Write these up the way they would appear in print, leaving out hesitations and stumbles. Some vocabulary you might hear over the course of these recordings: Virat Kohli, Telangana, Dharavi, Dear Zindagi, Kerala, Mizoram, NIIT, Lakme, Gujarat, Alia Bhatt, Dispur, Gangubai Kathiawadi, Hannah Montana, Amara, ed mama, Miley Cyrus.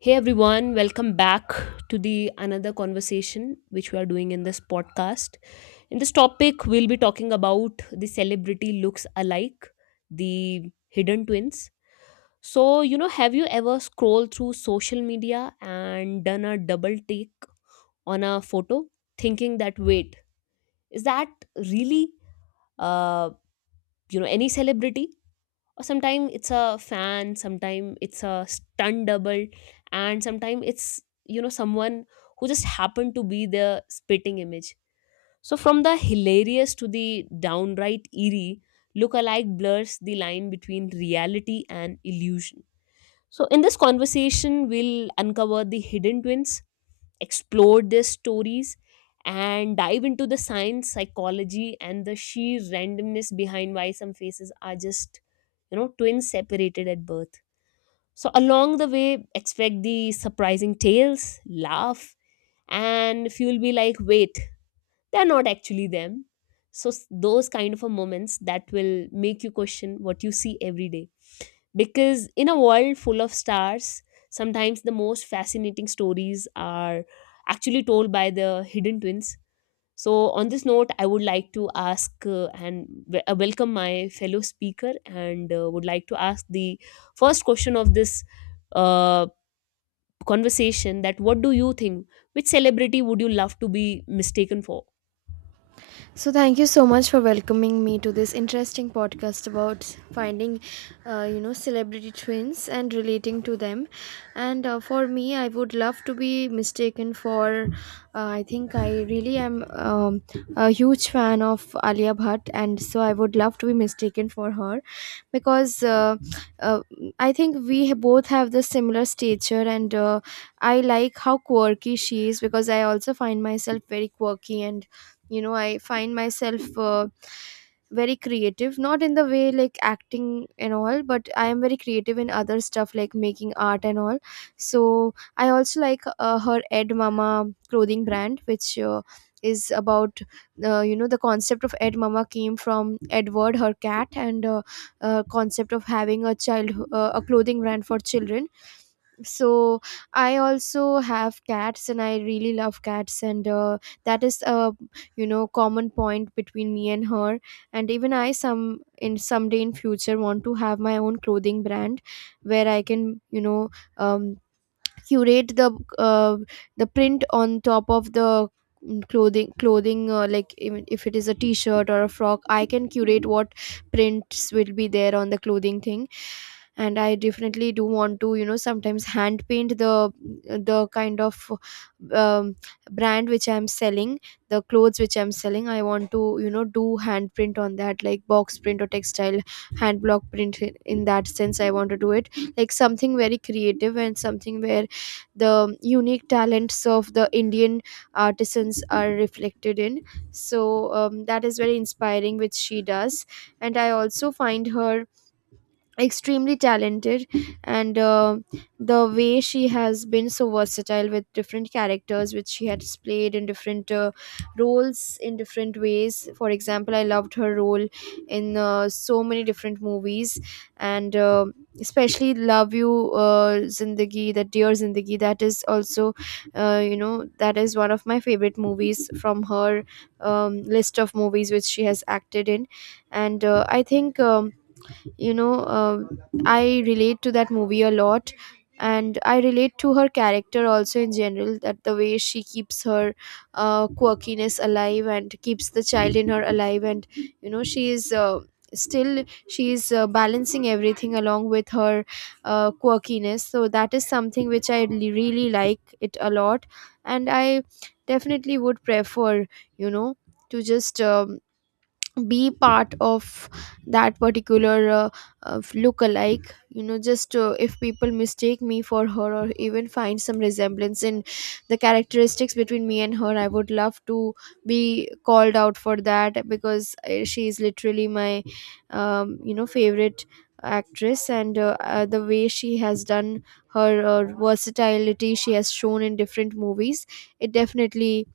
Hey everyone, welcome back to the another conversation which we are doing in this podcast. In this topic, we'll be talking about the celebrity looks alike, the hidden twins. So, have you ever scrolled through social media and done a double take on a photo, thinking that wait, is that really uh, any celebrity? Or sometimes it's a fan, sometimes it's a stunt double, and sometimes it's someone who just happened to be the spitting image. So from the hilarious to the downright eerie, look-alike blurs the line between reality and illusion. So in this conversation we'll uncover the hidden twins, explore their stories, and dive into the science, psychology, and the sheer randomness behind why some faces are just, twins separated at birth. So along the way expect the surprising tales, laugh, and if you'll be like, wait, they're not actually them. So those kind of a moments that will make you question what you see every day, because in a world full of stars, sometimes the most fascinating stories are actually told by the hidden twins. So, on this note, I would like to ask welcome my fellow speaker and would like to ask the first question of this uh, conversation, that what do you think? Which celebrity would you love to be mistaken for? So, thank you so much for welcoming me to this interesting podcast about finding, celebrity twins and relating to them. And for me, I would love to be mistaken for, I think I really am a huge fan of Alia Bhatt, and so I would love to be mistaken for her because uh, I think both have the similar stature, and I like how quirky she is because I also find myself very quirky, and you know, I find myself. Very creative, not in the way like acting and all, but I am very creative in other stuff like making art and all. So I also like her ed mama clothing brand, which is about you know, the concept of ed mama came from Edward, her cat, and concept of having a child, a clothing brand for children. So I also have cats and I really love cats, and that is a, you know, common point between me and her. And even I someday in future want to have my own clothing brand where I can, you know, um, curate uh, the print on top of the clothing, like even if it is a t-shirt or a frock, I can curate what prints will be there on the clothing thing. And I definitely do want to, you know, sometimes hand paint the kind of, um, brand which I'm selling, the clothes which I'm selling. I want to, you know, do hand print on that, like box print or textile hand block print, in that sense I want to do it. Like something very creative and something where the unique talents of the Indian artisans are reflected in. So that is very inspiring, which she does. And I also find her extremely talented, and the way she has been so versatile with different characters which she has played in different roles in different ways. For example, I loved her role in so many different movies, and especially love you zindagi, that Dear Zindagi, that is also, you know, that is one of my favorite movies from her list of movies which she has acted in. And I think, you know uh, I relate to that movie a lot, and I relate to her character also in general, that the way she keeps her quirkiness alive and keeps the child in her alive. And you know, she is balancing everything along with her quirkiness. So that is something which I really really like it a lot. And I definitely would prefer, you know, to just be part of that particular look-alike, you know, just if people mistake me for her or even find some resemblance in the characteristics between me and her, I would love to be called out for that because she is literally my, you know, favorite actress. And the way she has done her versatility she has shown in different movies, it definitely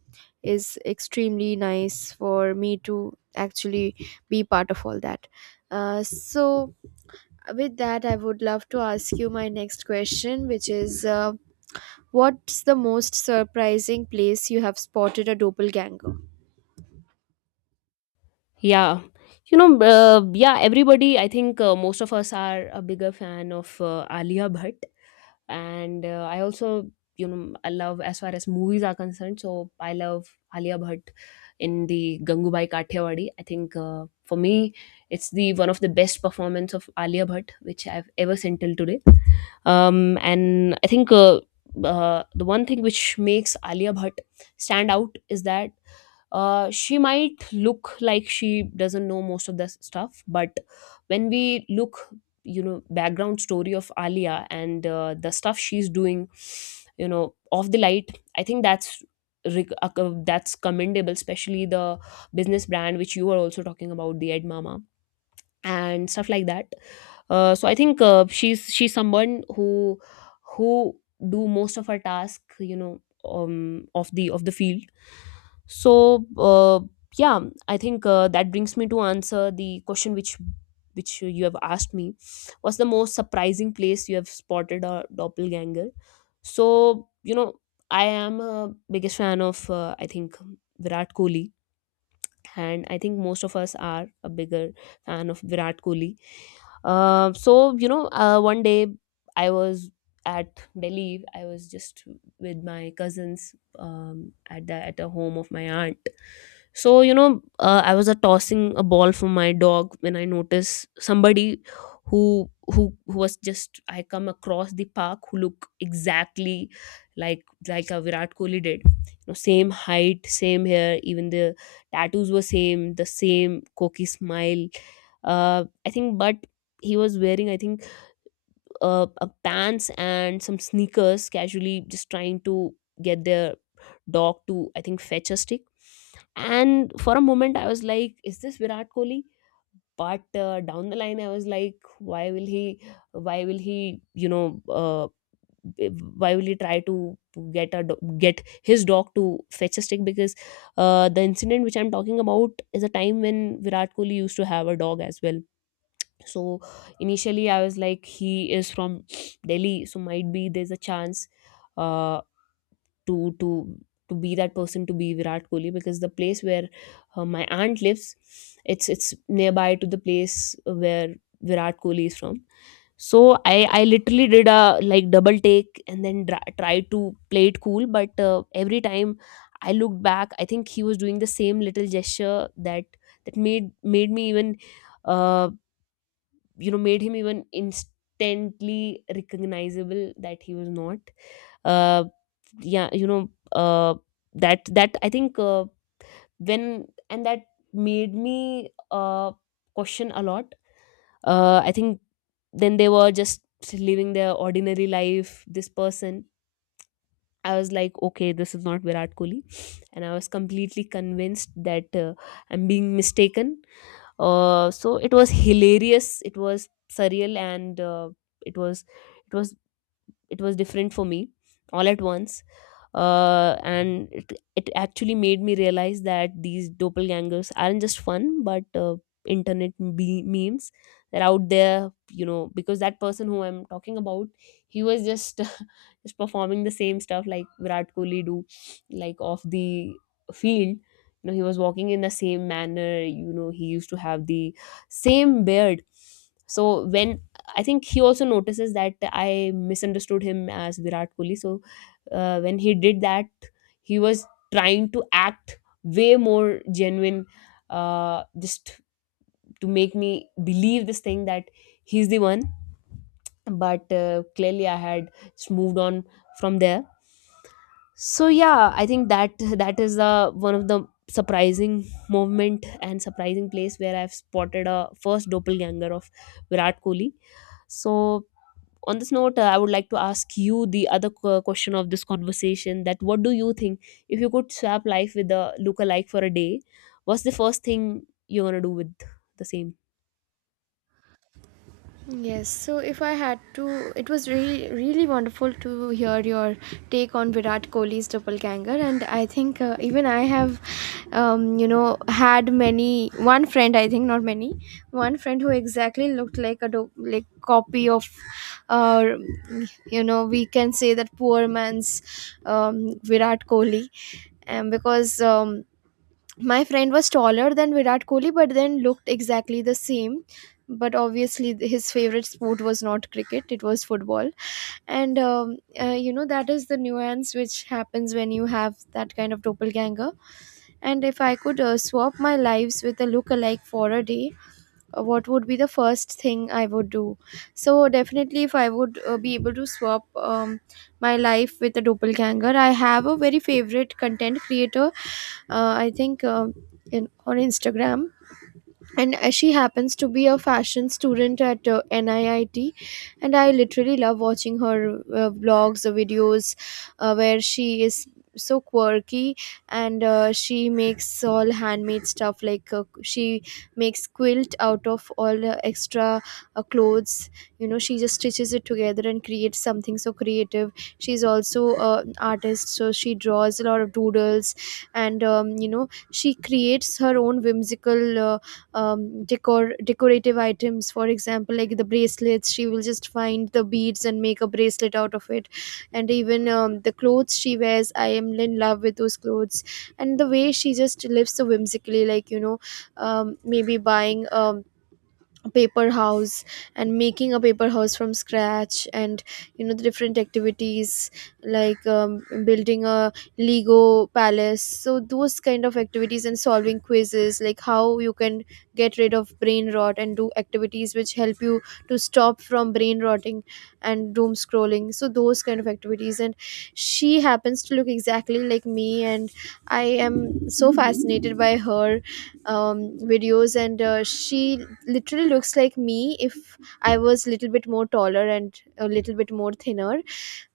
is extremely nice for me to actually be part of all that. So, with that, I would love to ask you my next question, which is, what's the most surprising place you have spotted a doppelganger? Yeah, yeah, everybody, I think most of us are a bigger fan of Alia Bhatt. And I also, I love as far as movies are concerned. So I love Alia Bhatt in the Gangubai Kathiawadi. I think for me it's the one of the best performance of Alia Bhatt which I've ever seen till today. And I think the one thing which makes Alia Bhatt stand out is that she might look like she doesn't know most of the stuff, but when we look, background story of Alia and the stuff she's doing, off the light, I think that's reg- uh, that's commendable, especially the business brand which you were also talking about, the Edmama and stuff like that. So I think she's someone who who do most of her task, of the field. So yeah, I think that brings me to answer the question which you have asked me. What's the most surprising place you have spotted a doppelganger? So you know, I am a biggest fan of I think Virat Kohli, and I think most of us are a bigger fan of Virat Kohli. So you know, one day I was at Delhi. I was just with my cousins at the home of my aunt. So you know, I was tossing a ball for my dog when I noticed somebody who was just, I come across the park, who look exactly like a Virat Kohli did. You know, same height, same hair, even the tattoos were same, the same cocky smile, I think. But he was wearing, I think a pants and some sneakers, casually just trying to get their dog to, I think fetch a stick. And for a moment I was like, is this Virat Kohli? But down the line I was like, why will he, why will he you know uh, why will he try to get his dog to fetch a stick, because the incident which I'm talking about is a time when Virat Kohli used to have a dog as well. So initially I was like, he is from Delhi, so might be there's a chance uh to to to be that person, to be Virat Kohli, because the place where my aunt lives, it's nearby to the place where Virat Kohli is from. So I literally did a like double take and then tried to play it cool, but every time I looked back, I think he was doing the same little gesture that made me even, um made him even instantly recognizable that he was not, uh yeah you know that that I think when and that made me question a lot. I think Then they were just living their ordinary life, this person. I was like, okay, this is not Virat Kohli. And I was completely convinced that I'm being mistaken. So it was hilarious. It was surreal, and it was it was it was different for me all at once. And it actually made me realize that these doppelgangers aren't just fun, but internet memes that are out there, you know, because that person who I'm talking about, he was just just performing the same stuff like Virat Kohli do, like off the field. You know, he was walking in the same manner, you know, he used to have the same beard. So when, I think he also notices that I misunderstood him as Virat Kohli. So when he did that, he was trying to act way more genuine, just to make me believe this thing, that he's the one. But clearly I had just moved on from there. So yeah, I think that that is the one of the surprising movement and surprising place where I've spotted a first doppelganger of Virat Kohli. So on this note, I would like to ask you the other question of this conversation, that what do you think, if you could swap life with a lookalike for a day, what's the first thing you're gonna do with the same? Yes, so if I had to, it was really, really wonderful to hear your take on Virat Kohli's doppelganger, and I think even I have, you know, had many one friend. I think not many, one friend who exactly looked like a like copy of, uh, you know, we can say that poor man's, Virat Kohli, and because. My friend was taller than Virat Kohli, but then looked exactly the same. But obviously, his favorite sport was not cricket; it was football. And you know, that is the nuance which happens when you have that kind of doppelganger. And if I could swap my lives with a look-alike for a day, what would be the first thing I would do? So definitely, if I would be able to swap my life with a doppelganger, I have a very favorite content creator. I think On Instagram, and she happens to be a fashion student at NIIT, and I literally love watching her vlogs, videos where she is so quirky. And she makes all handmade stuff, like she makes quilt out of all extra clothes. You know, she just stitches it together and creates something so creative. She's also an artist, so she draws a lot of doodles. And you know, she creates her own whimsical decorative items. For example, like the bracelets, she will just find the beads and make a bracelet out of it. And even the clothes she wears, I am in love with those clothes. And the way she just lives so whimsically, like, you know, maybe buying, paper house, and making a paper house from scratch, and you know, the different activities like, building a Lego palace, so those kind of activities. And solving quizzes, like how you can get rid of brain rot and do activities which help you to stop from brain rotting and doom scrolling, so those kind of activities. And she happens to look exactly like me, and I am so fascinated by her videos. And she literally looks like me if I was a little bit more taller and a little bit more thinner.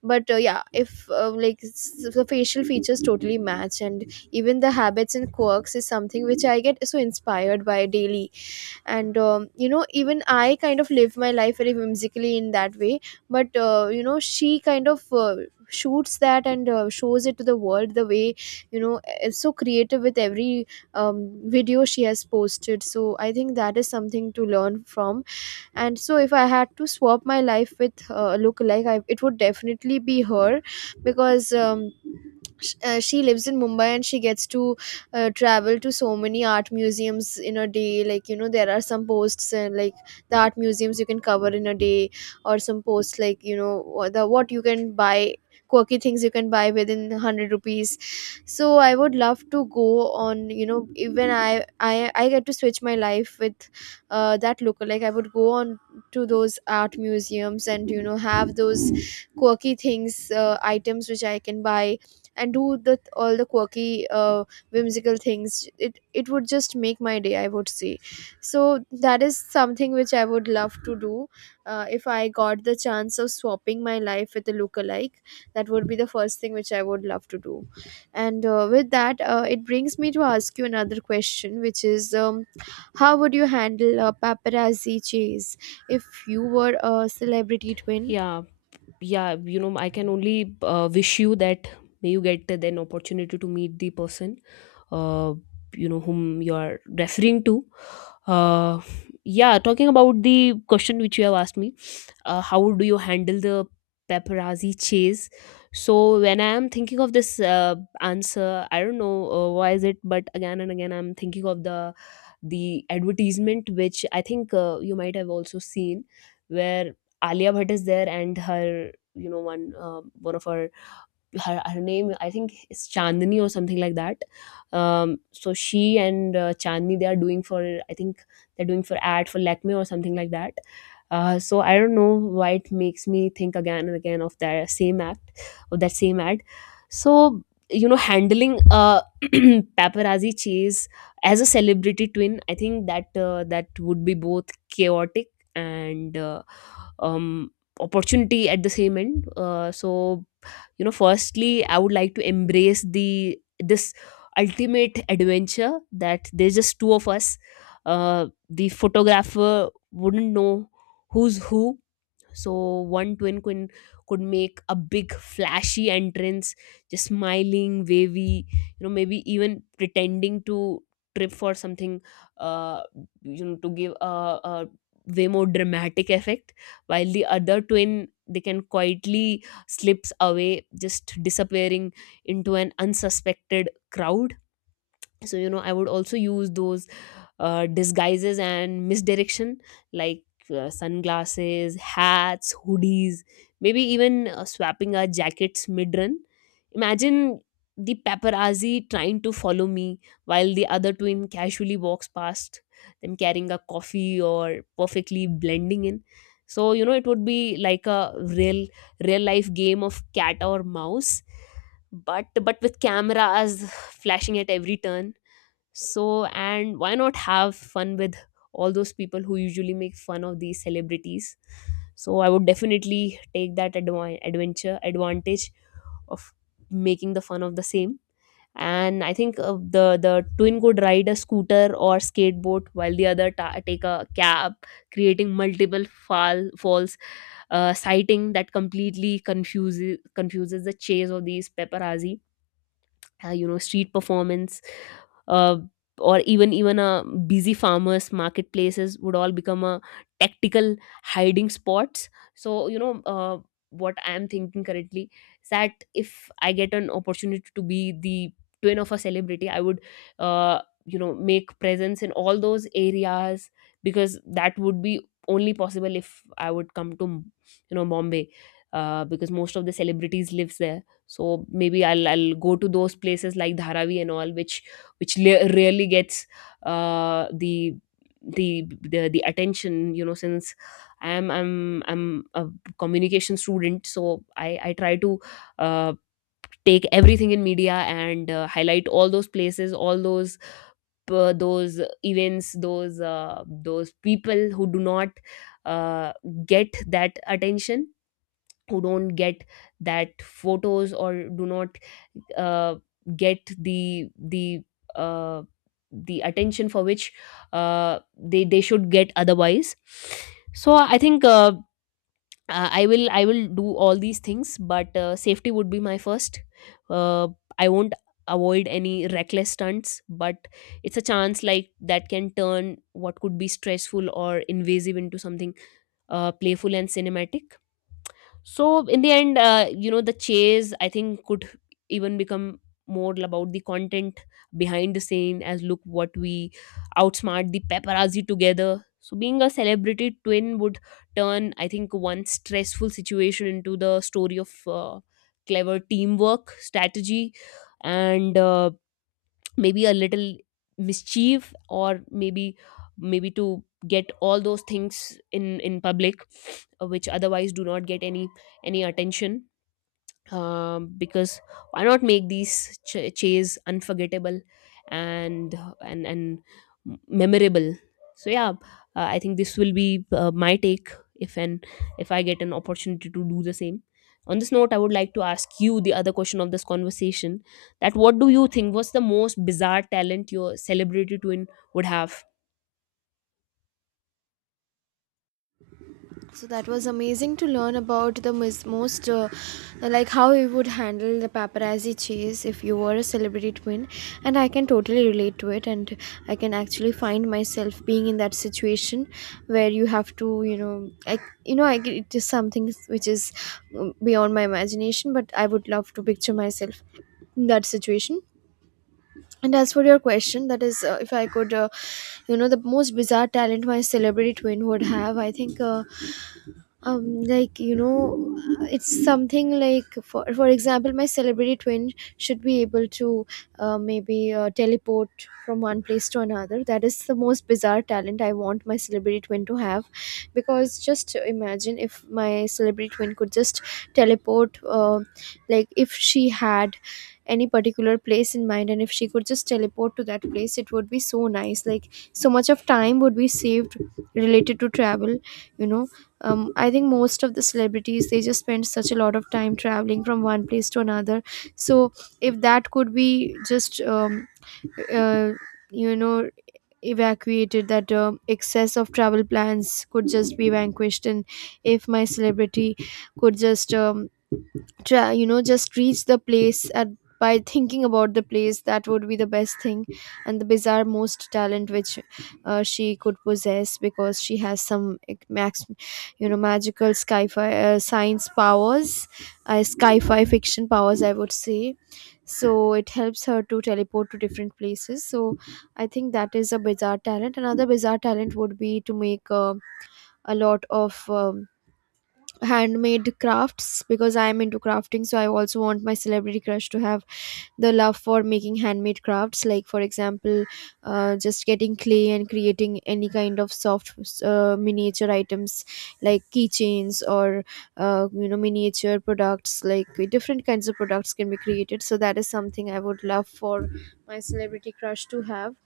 But yeah, if like the facial features totally match, and even the habits and quirks is something which I get so inspired by daily. And you know, even I kind of live my life very whimsically in that way. But you know, she kind of shoots that and shows it to the world, the way, you know, is so creative with every video she has posted. So I think that is something to learn from. And so if I had to swap my life with look like I, it would definitely be her because she lives in Mumbai and she gets to travel to so many art museums in a day. Like, you know, there are some posts, and like the art museums you can cover in a day, or some posts like, you know, wha- the what you can buy, quirky things you can buy within 100 rupees. So I would love to go on, you know, even I get to switch my life with that lookalike, I would go on to those art museums and you know, have those quirky things, items which I can buy, and do the all the quirky, whimsical things. It would just make my day, I would say. So that is something which I would love to do. If I got the chance of swapping my life with a lookalike, that would be the first thing which I would love to do. And with that, it brings me to ask you another question, which is. How would you handle a paparazzi chase if you were a celebrity twin? Yeah, yeah, you know, I can only wish you that may you get an opportunity to meet the person, uh, whom you are referring to. Uh, yeah, talking about the question which you have asked me. How do you handle the paparazzi chase? So when I am thinking of this, answer, I don't know why is it, but again and again I'm thinking of the advertisement which, I think you might have also seen, where Alia Bhatt is there and her, you know one uh, one of her, name I think is Chandni or something like that. So she and Chandni, they are doing for, I think they're doing for ad for Lakme or something like that. So I don't know why it makes me think again and again of that same act, of that same ad. So you know, handling a paparazzi chase as a celebrity twin, I think that that would be both chaotic and um, opportunity at the same end. So you know, firstly I would like to embrace the this ultimate adventure, that there's just two of us. The photographer wouldn't know who's who. So one twin could make a big flashy entrance, just smiling, wavy, you know, maybe even pretending to trip for something, uh, to give a way more dramatic effect. While the other twin, they can quietly slips away, just disappearing into an unsuspected crowd. So you know, I would also use those disguises and misdirection, like sunglasses, hats, hoodies, maybe even swapping our jackets mid-run. Imagine the paparazzi trying to follow me while the other twin casually walks past them carrying a coffee, or perfectly blending in. So you know, it would be like a real real life game of cat or mouse, but with cameras flashing at every turn. So, and why not have fun with all those people who usually make fun of these celebrities? So, I would definitely take that adventure advantage of making the fun of the same. And I think the twin could ride a scooter or skateboard while the other take a cab, creating multiple falls, sighting that completely confuses the chase of these paparazzi. You know, street performance, uh, or even a busy farmers marketplaces would all become a tactical hiding spots. So you know, what I am thinking currently is that if I get an opportunity to be the twin of a celebrity, I would uh, make presence in all those areas, because that would be only possible if I would come to, you know, Bombay, because most of the celebrities lives there. So maybe I'll go to those places like Dharavi and all, which really gets the the attention. You know, since I'm a communication student, so I try to uh, take everything in media and highlight all those places, all those events, those people who do not uh, get that attention, who don't get that photos, or do not uh, get the uh, the attention for which they should get otherwise. So I think I will do all these things, but safety would be my first. uh, I won't avoid any reckless stunts, but it's a chance like that can turn what could be stressful or invasive into something playful and cinematic. So in the end, the chase, I think, could even become more about the content behind the scene as look what we outsmart the paparazzi together. So being a celebrity twin would turn, I think, one stressful situation into the story of clever teamwork strategy and maybe a little mischief, or maybe to get all those things in public, which otherwise do not get any attention. Because why not make these chase unforgettable and and memorable? So yeah, I think this will be my take if an, if I get an opportunity to do the same. On this note, I would like to ask you the other question of this conversation: that what do you think was the most bizarre talent your celebrity twin would have? So that was amazing to learn about the most, like how you would handle the paparazzi chase if you were a celebrity twin. And I can totally relate to it, and I can actually find myself being in that situation where you have to, you know, I it is something which is beyond my imagination, but I would love to picture myself in that situation. And as for your question, that is, if I could, you know, the most bizarre talent my celebrity twin would have, I think like you know, it's something like, for example, my celebrity twin should be able to maybe teleport from one place to another. That is the most bizarre talent I want my celebrity twin to have, because just imagine if my celebrity twin could just teleport, like if she had any particular place in mind, and if she could just teleport to that place, it would be so nice. Like so much of time would be saved related to travel, you know. I think most of the celebrities, they just spend such a lot of time traveling from one place to another. So if that could be just, uh, you know, evacuated, that excess of travel plans could just be vanquished. And if my celebrity could just, try, you know, just reach the place at by thinking about the place, that would be the best thing. And the bizarre most talent which she could possess, because she has some max magical sci-fi science powers, sci-fi fiction powers, I would say. So it helps her to teleport to different places. So I think that is a bizarre talent. Another bizarre talent would be to make a lot of handmade crafts, because I am into crafting. So I also want my celebrity crush to have the love for making handmade crafts, like for example, just getting clay and creating any kind of soft miniature items, like keychains or miniature products, like different kinds of products can be created. So that is something I would love for my celebrity crush to have.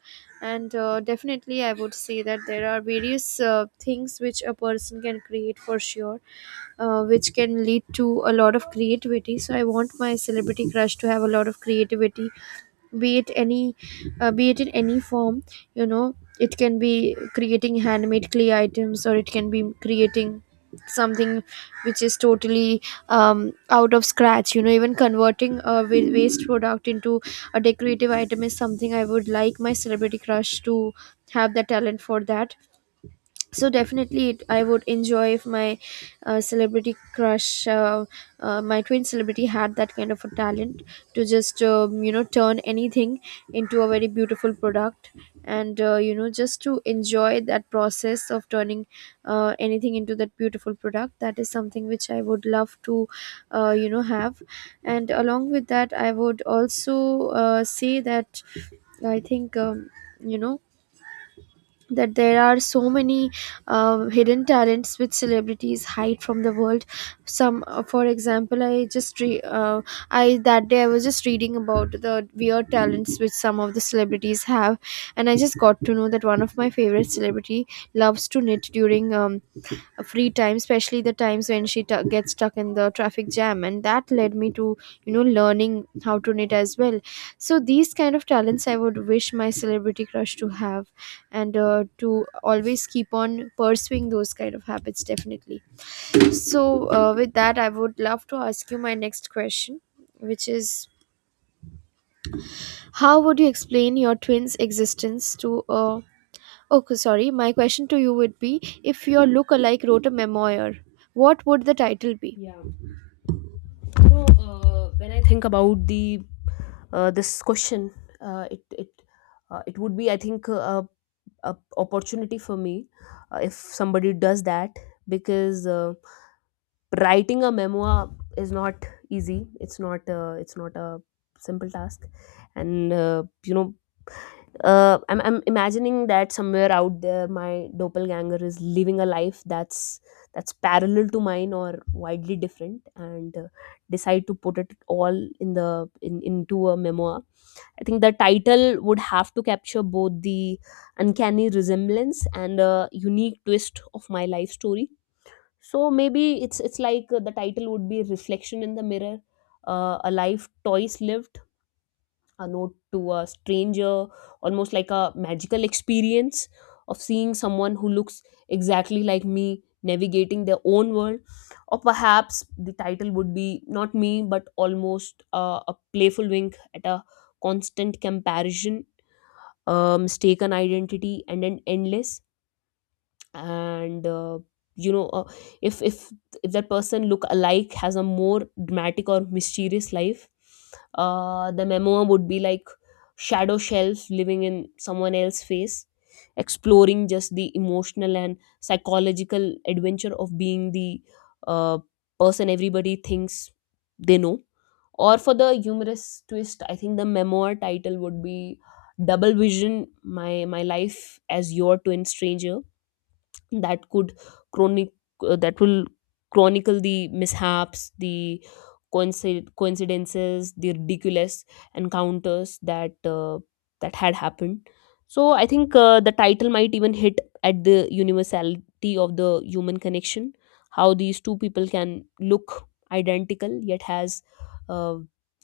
And definitely, I would say that there are various things which a person can create for sure, which can lead to a lot of creativity. So I want my celebrity crush to have a lot of creativity, be it any, be it in any form, you know it can be creating handmade clay items, or it can be creating something which is totally out of scratch. Even converting a waste product into a decorative item is something I would like my celebrity crush to have the talent for. That, so definitely I would enjoy if my celebrity crush, my twin celebrity, had that kind of a talent to just turn anything into a very beautiful product, and just to enjoy that process of turning anything into that beautiful product. That is something which I would love to have. And along with that, I would also say that I think you know that there are so many hidden talents which celebrities hide from the world. Some, for example, I that day I was just reading about the weird talents which some of the celebrities have, and I just got to know that one of my favorite celebrity loves to knit during free time, especially the times when gets stuck in the traffic jam, and that led me to learning how to knit as well. So these kind of talents I would wish my celebrity crush to have, and to always keep on pursuing those kind of habits, definitely. So with that, I would love to ask you my next question, which is, how would you explain your twins existence to a... Okay, sorry. My question to you would be, if your look-alike wrote a memoir, what would the title be? Yeah, when I think about the this question, it it would be, I think, a opportunity for me if somebody does that. Because writing a memoir is not easy. It's not it's not a simple task. And I'm imagining that somewhere out there my doppelganger is living a life that's parallel to mine or widely different, and decide to put it all in the in, into a memoir. I think the title would have to capture both the uncanny resemblance and a unique twist of my life story. So maybe it's like, the title would be Reflection in the Mirror, A Life Twice Lived, A Note to a Stranger, almost like a magical experience of seeing someone who looks exactly like me navigating their own world. Or perhaps the title would be Not Me, But Almost, a playful wink at a constant comparison, a mistaken identity, and an endless. And you know uh, if if that person look alike has a more dramatic or mysterious life, the memoir would be like Shadow Shelf: Living in Someone Else's Face, exploring just the emotional and psychological adventure of being the uh, person everybody thinks they know. Or for the humorous twist, I think the memoir title would be Double Vision: My Life as Your Twin Stranger. That could chronic that will chronicle the mishaps, the coincidences, the ridiculous encounters that that had happened. So I think the title might even hit at the universality of the human connection, how these two people can look identical yet has uh,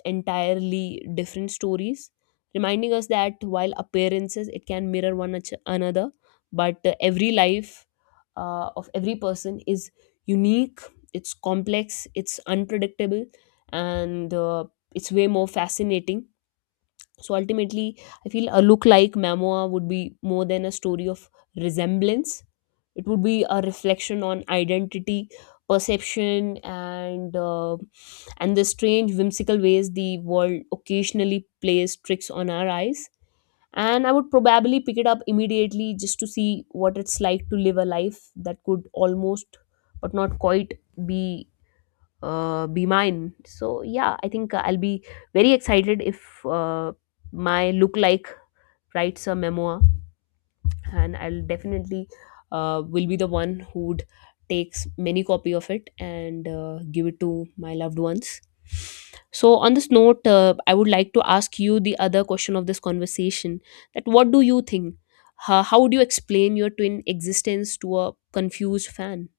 entirely different stories, reminding us that while appearances it can mirror one another, but every life of every person is unique. It's complex, it's unpredictable, and it's way more fascinating. So ultimately, I feel a look like memoir would be more than a story of resemblance. It would be a reflection on identity, perception, and the strange whimsical ways the world occasionally plays tricks on our eyes. And I would probably pick it up immediately just to see what it's like to live a life that could almost, but not quite, be be mine. So yeah, I think I'll be very excited if my look like writes a memoir, and I'll definitely will be the one who'd takes many copy of it and give it to my loved ones. So on this note, I would like to ask you the other question of this conversation: that what do you think? How would you explain your twin existence to a confused fan?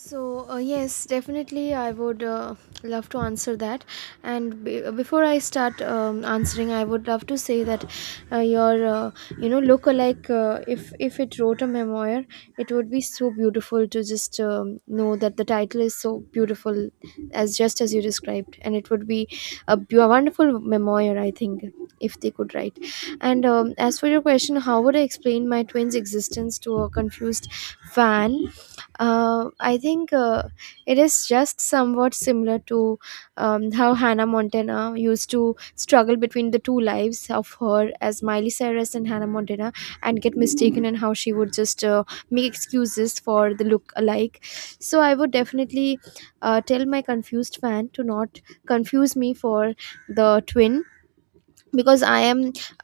So, yes, definitely, I would love to answer that. And before I start answering, I would love to say that your, look-alike, if it wrote a memoir, it would be so beautiful to just know that the title is so beautiful, as just as you described, and it would be a wonderful memoir, I think, if they could write. And as for your question, how would I explain my twins' existence to a confused fan? I think it is just somewhat similar to how Hannah Montana used to struggle between the two lives of her as Miley Cyrus and Hannah Montana, and get mistaken, and how she would just make excuses for the look alike. So, I would definitely tell my confused fan to not confuse me for the twin, because I am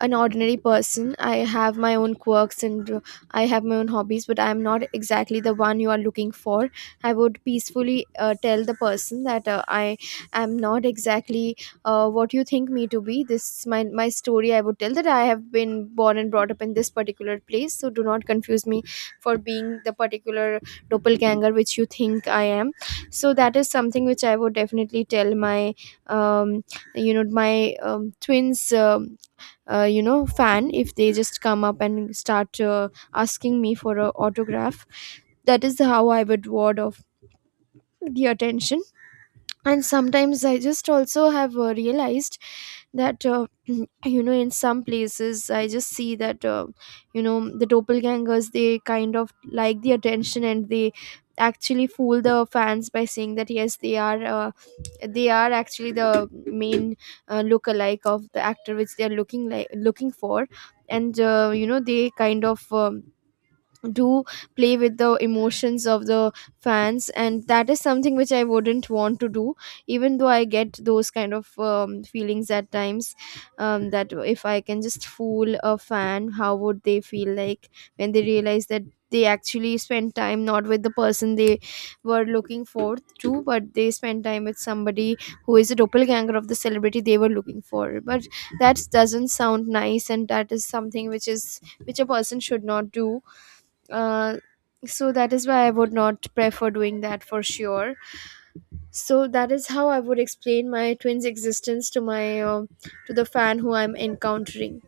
an ordinary person. I have my own quirks, and I have my own hobbies, but I'm not exactly the one you are looking for. I would peacefully tell the person that I am not exactly what you think me to be. This is my story. I would tell that I have been born and brought up in this particular place, so do not confuse me for being the particular doppelganger which you think I am. So that is something which I would definitely tell my um, my twins fan, if they just come up and start asking me for a autograph. That is how I would ward off the attention. And sometimes I just also have realized that in some places I just see that you know the doppelgangers, they kind of like the attention, and they actually fool the fans by saying that yes, they are, they are actually the main look-alike of the actor which they are looking like looking for. And they kind of do play with the emotions of the fans, and that is something which I wouldn't want to do, even though I get those kind of feelings at times, that if I can just fool a fan, how would they feel like when they realize that they actually spent time not with the person they were looking for to, but they spent time with somebody who is a doppelganger of the celebrity they were looking for. But that doesn't sound nice, and that is something which is which a person should not do, uh, so that is why I would not prefer doing that for sure. So that is how I would explain my twins' existence to my to the fan who I'm encountering.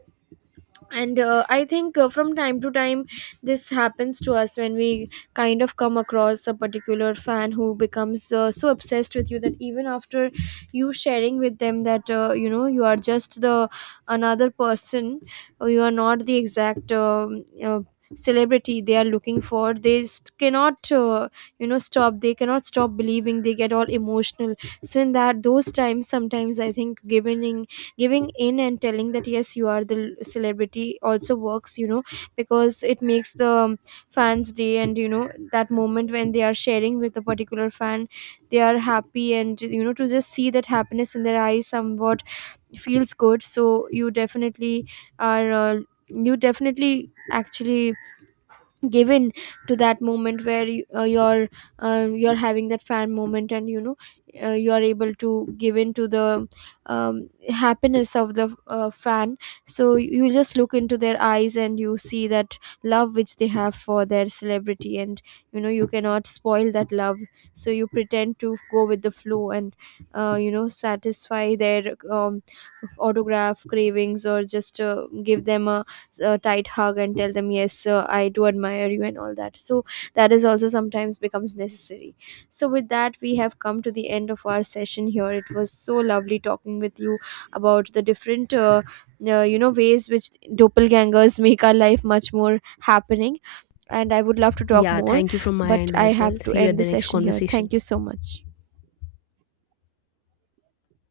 And I think from time to time this happens to us, when we kind of come across a particular fan who becomes so obsessed with you that even after you sharing with them that you are just the another person, or you are not the exact celebrity they are looking for, cannot stop, they cannot stop believing, they get all emotional. So in that those times, sometimes I think giving in and telling that yes, you are the celebrity also works, you know, because it makes the fans day, and you know, that moment when they are sharing with a particular fan, they are happy, and you know, to just see that happiness in their eyes somewhat feels good. So you definitely are, you definitely actually given to that moment where you, you're having that fan moment, and you know, you're able to give in to the happiness of the fan. So you just look into their eyes and you see that love which they have for their celebrity, and you know, you cannot spoil that love. So you pretend to go with the flow, and satisfy their autograph cravings, or just give them a tight hug and tell them yes sir, I do admire you and all that. So that is also sometimes becomes necessary. So with that, we have come to the end of our session here. It was so lovely talking with you about the different ways which doppelgangers make our life much more happening, and I would love to talk Yeah, more, thank you from my but end I as well. have See to you at end the the next session here. conversation. Thank you so much.